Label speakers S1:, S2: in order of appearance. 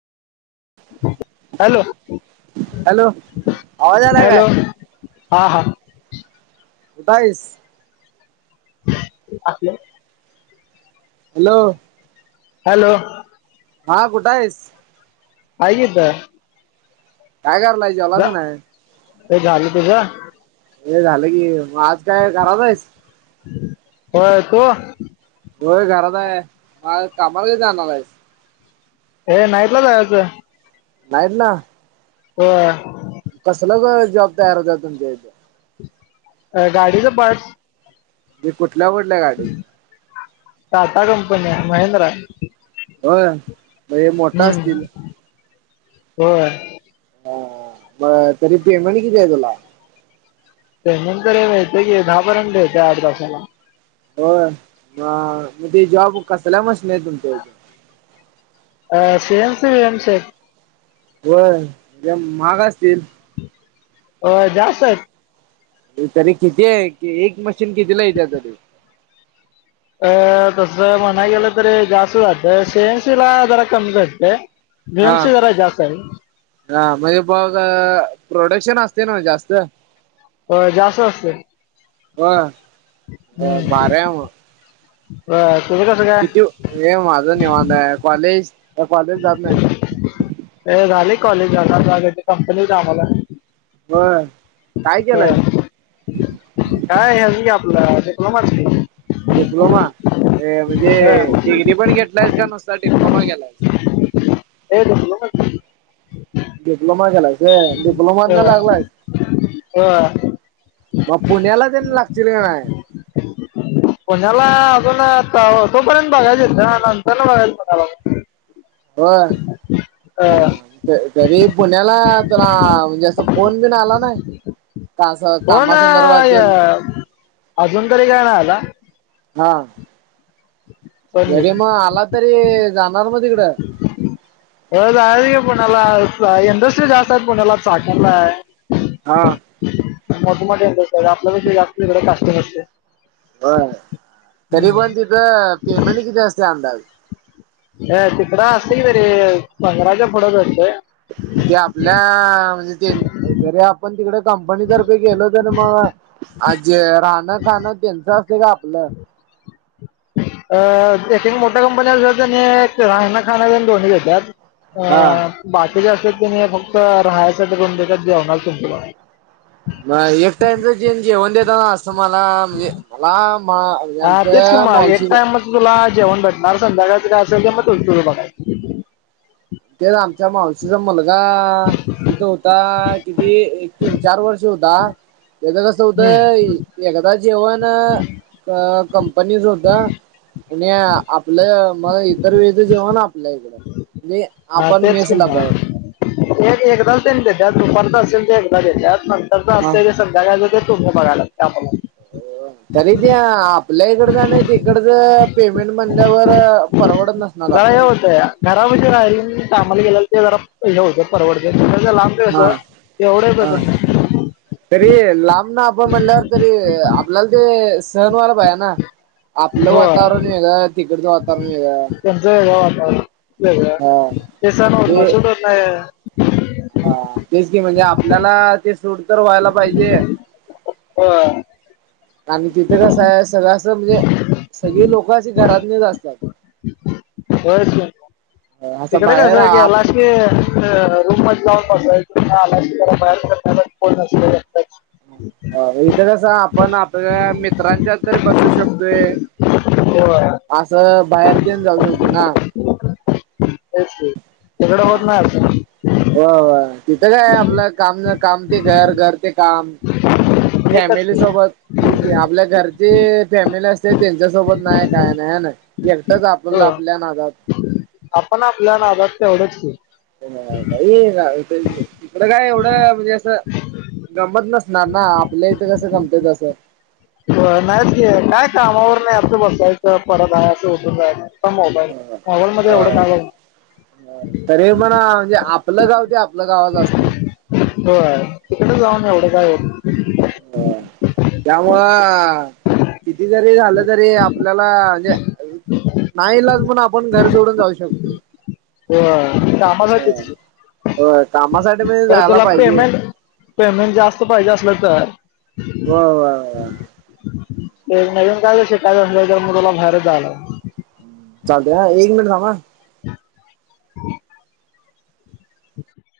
S1: Hello
S2: hello आवाज आला काय
S1: हॅलो हा हा
S2: कुठ हाईस
S1: असले
S2: हॅलो
S1: हॅलो
S2: हा गुठं आहेस
S1: ह येत
S2: काय करलायजवालां
S1: ते झालं तुझं
S2: हे झालं की मग आज काय घरात आहेस
S1: होय तो
S2: होय घरात आहे म कामाला का जाणार आहे
S1: हे नाईट ला जायायचं
S2: नाईट ला
S1: हो
S2: कसलं जॉब तयार होतत् तुमच्या इथे
S1: अ गाडीचं पार्ट
S2: म्हणजे कुठल्या कुठल्या गाडीच
S1: टाटा कंपनी आहे महिंद्रा आहे
S2: होय म मोठा असतील
S1: हो
S2: हा तरी पेमेंट किती आहे तुला
S1: ते नंतर हे माेत की दहा पर्यंत येत आठ तासाला
S2: हो मग ते जॉब कसल्याय मशन आहे तुमच्या
S1: अ सएम समश
S2: हो महाग असतील
S1: अ जास्त
S2: तरी किती आहे एक मशीन कितीला येत तरी
S1: अ तसं म्हणाय गेलं तरी जास्त जातं शेंशी ला जरा कमी घटत बीएम
S2: हा
S1: सी द जात आहे
S2: हा म्हणजे बघ प्रोडक्शन असते ना जास्त
S1: जास्त असते
S2: ह बार मग
S1: अ तुम कास
S2: किती हे माझं निवाण आहे कॉलेज कॉलेज जात नाही
S1: झाले कॉलेज आगा कंपनीत आम्हाला
S2: ब काय केलंय तू
S1: काय आ आपलं श कला मारच
S2: डिप्लोमा म्हणजे
S1: हे
S2: डिग्री पण घेतलायस का नुसता डिप्लोमा गला
S1: ए त
S2: डिप्लोमा केलायच डिप्लोमा न लागलायच
S1: बर
S2: मग पुण्याला देणे लागतील का नाही
S1: ह पुण्याला अजून आता तोपर्यंत बघायच आहेत ना नंतर न बघायचं पुण्याला.
S2: व्हय
S1: अं,
S2: हं. तरी पुण्याला तुला म्हणजे असं फोन बिन आला नाइ.
S1: हो ना अजून तरी काय नाइ आला.
S2: हा.
S1: पण
S2: जरी
S1: येईल.
S2: म आला तरी जाणार मध्ये
S1: हो जायाच की पुण्याला इंडस्ट्री जास्त हायत पुण्याला साकलाय
S2: हा.
S1: मोठे मोठे इंडस्ट्री आपल्या जास्त इकडे [unintelligible]
S2: व्हय तरी पण तिथं पेमेंट किती असते अंदाज
S1: अ तिकडं असतय तरी पंधराच्या पुुढं भेटतय.
S2: ते आपल्या म्हणजे तेन जरी आपण तिकड कंपनीतर्फे गेलो तर म आणि जे राहणं खाणं तेच असतय का आपलं?
S1: अ एक एक मोठ्या कंपन्या असत्यात कनी एक राहन, खान दोन्ही देत्तात.
S2: हा
S1: अ बाकीच अस कनी फक्त राहायचं करून देतात जेवणार तुम्हाला
S2: नाइ एक टाइमच जेन जेवण देताना असं मला म्हणजे लांब मा
S1: हा तेच कि
S2: याचं
S1: मग एक
S2: माऊशीच
S1: टाइमच तुला जेवण भेटणार संध्याकाळच काय असल ते म तुझं तुझं बघाय.
S2: तेच आमच्या मावशीचा मुलगा तिथं हुता किती एक तीन चार वर्ष हुता. तेज कसं हुत
S1: हम्म
S2: इ येगदाच जेवण अ कंपनीच हुत कुणी आपलं म इतर वेळच जेवण आपल्या इकडं
S1: हा
S2: आपण
S1: तेच की
S2: मेसला
S1: म.
S2: बाहेर
S1: एक एकदाच तेनी देत्यात दुपारचं असेल ते एकदा देत्यात नंतर
S2: हा
S1: असेल सम काय झालं तर तुम्ही बघाय लागतंय आम्ही नाइ.
S2: तरी बी आपल्या इकडचं आणि ती कडच पेमेंट म्हणल्यावर अ परवडत नसणार
S1: जरा हे
S2: आपल्या ते
S1: होतंय घरापाशी राहिलेलं कामाला गेल्याल ते जरा [unintelligible] परवडतेय खरं लांब
S2: हाआ आ तरी लांब आपण म्हणल्यावर तरी आपल्याला ते सन व्हायला पाये ना आपलं
S1: होय.
S2: वातावरण आपण वेगळं तिकडचं वातावरण वेगळं
S1: तेचं वेगळं वातावरण वेगळं
S2: हा
S1: ते सनं होत नाइ सूट होत नाहीय.
S2: आ तेच की म्हणजे आपल्याला ते सूट तर व्हायला पाहिजे.
S1: व्हय.
S2: आणि तिथं कसाय सगळं आस म्हणजे सगळी लोकं अशी घरातलीच असत्यात.
S1: व्हयच की म
S2: असं
S1: तिकडं
S2: बाहेर
S1: कसाय गेलास ते अ रूम मध्ये जाऊन बसायचं तितन आलास जरा बाहेर [unintelligible]
S2: अं इथं कसं आपण आपल्या मित्रांच्यात तरी बसू शकतोय.
S1: होय.
S2: आस बाहेर घेऊन जाऊ शकतोय ना.
S1: तेचं तिकडं होत नाय
S2: व्हय व्हय इथं काय आपलं काम काम ते घर घर ते काम
S1: एकच
S2: फॅमिली
S1: की
S2: सोबत ठीक काय आपल्या घरचे फॅमिली असते तेच्यासोबत नाय काय नाय हे नाय. एकटाच आपुण
S1: हो
S2: आपल्या नादात
S1: आपण आपल्या नादात तेवढंच की
S2: [unintelligible] इकडं काय एवढं म्हणजे आसं जमत नसणार ना आपल्या इथं कसं जमतं तसं
S1: व्ह नाय ती काय कामावरन यायचं बसायचं परत जायचं उठून जाय [inaudible] प मोबाईल मोबाईल मध्ये
S2: अ
S1: एवढं काय ये
S2: तरी म्हणा म्हणजे आपलं गाव ते आपलं गावाच असतय
S1: होय तिकड जाऊन एवढं काय हो [inaudible]
S2: [unintelligible] त्यामुळं किती जरी झालं तरी आपल्याला म्हणजे ना इलाज म्हणून आपण घर सोडून जाऊ शकतो
S1: होय
S2: [unintelligible]
S1: कामासाठीच की
S2: होय कामासाठी म्हणजे
S1: तर
S2: जायला
S1: तुला
S2: पाहिजे
S1: पेमेंट पेमेंट जास्त पाहिजे असलं तर
S2: व्हय व्हय वो [inaudible]
S1: ते नवीन [inaudible] मुलाला बाहेरच जावं लागल
S2: चालत हं एक मिनिटं थांब-अ
S1: [unintelligible] [unintelligible]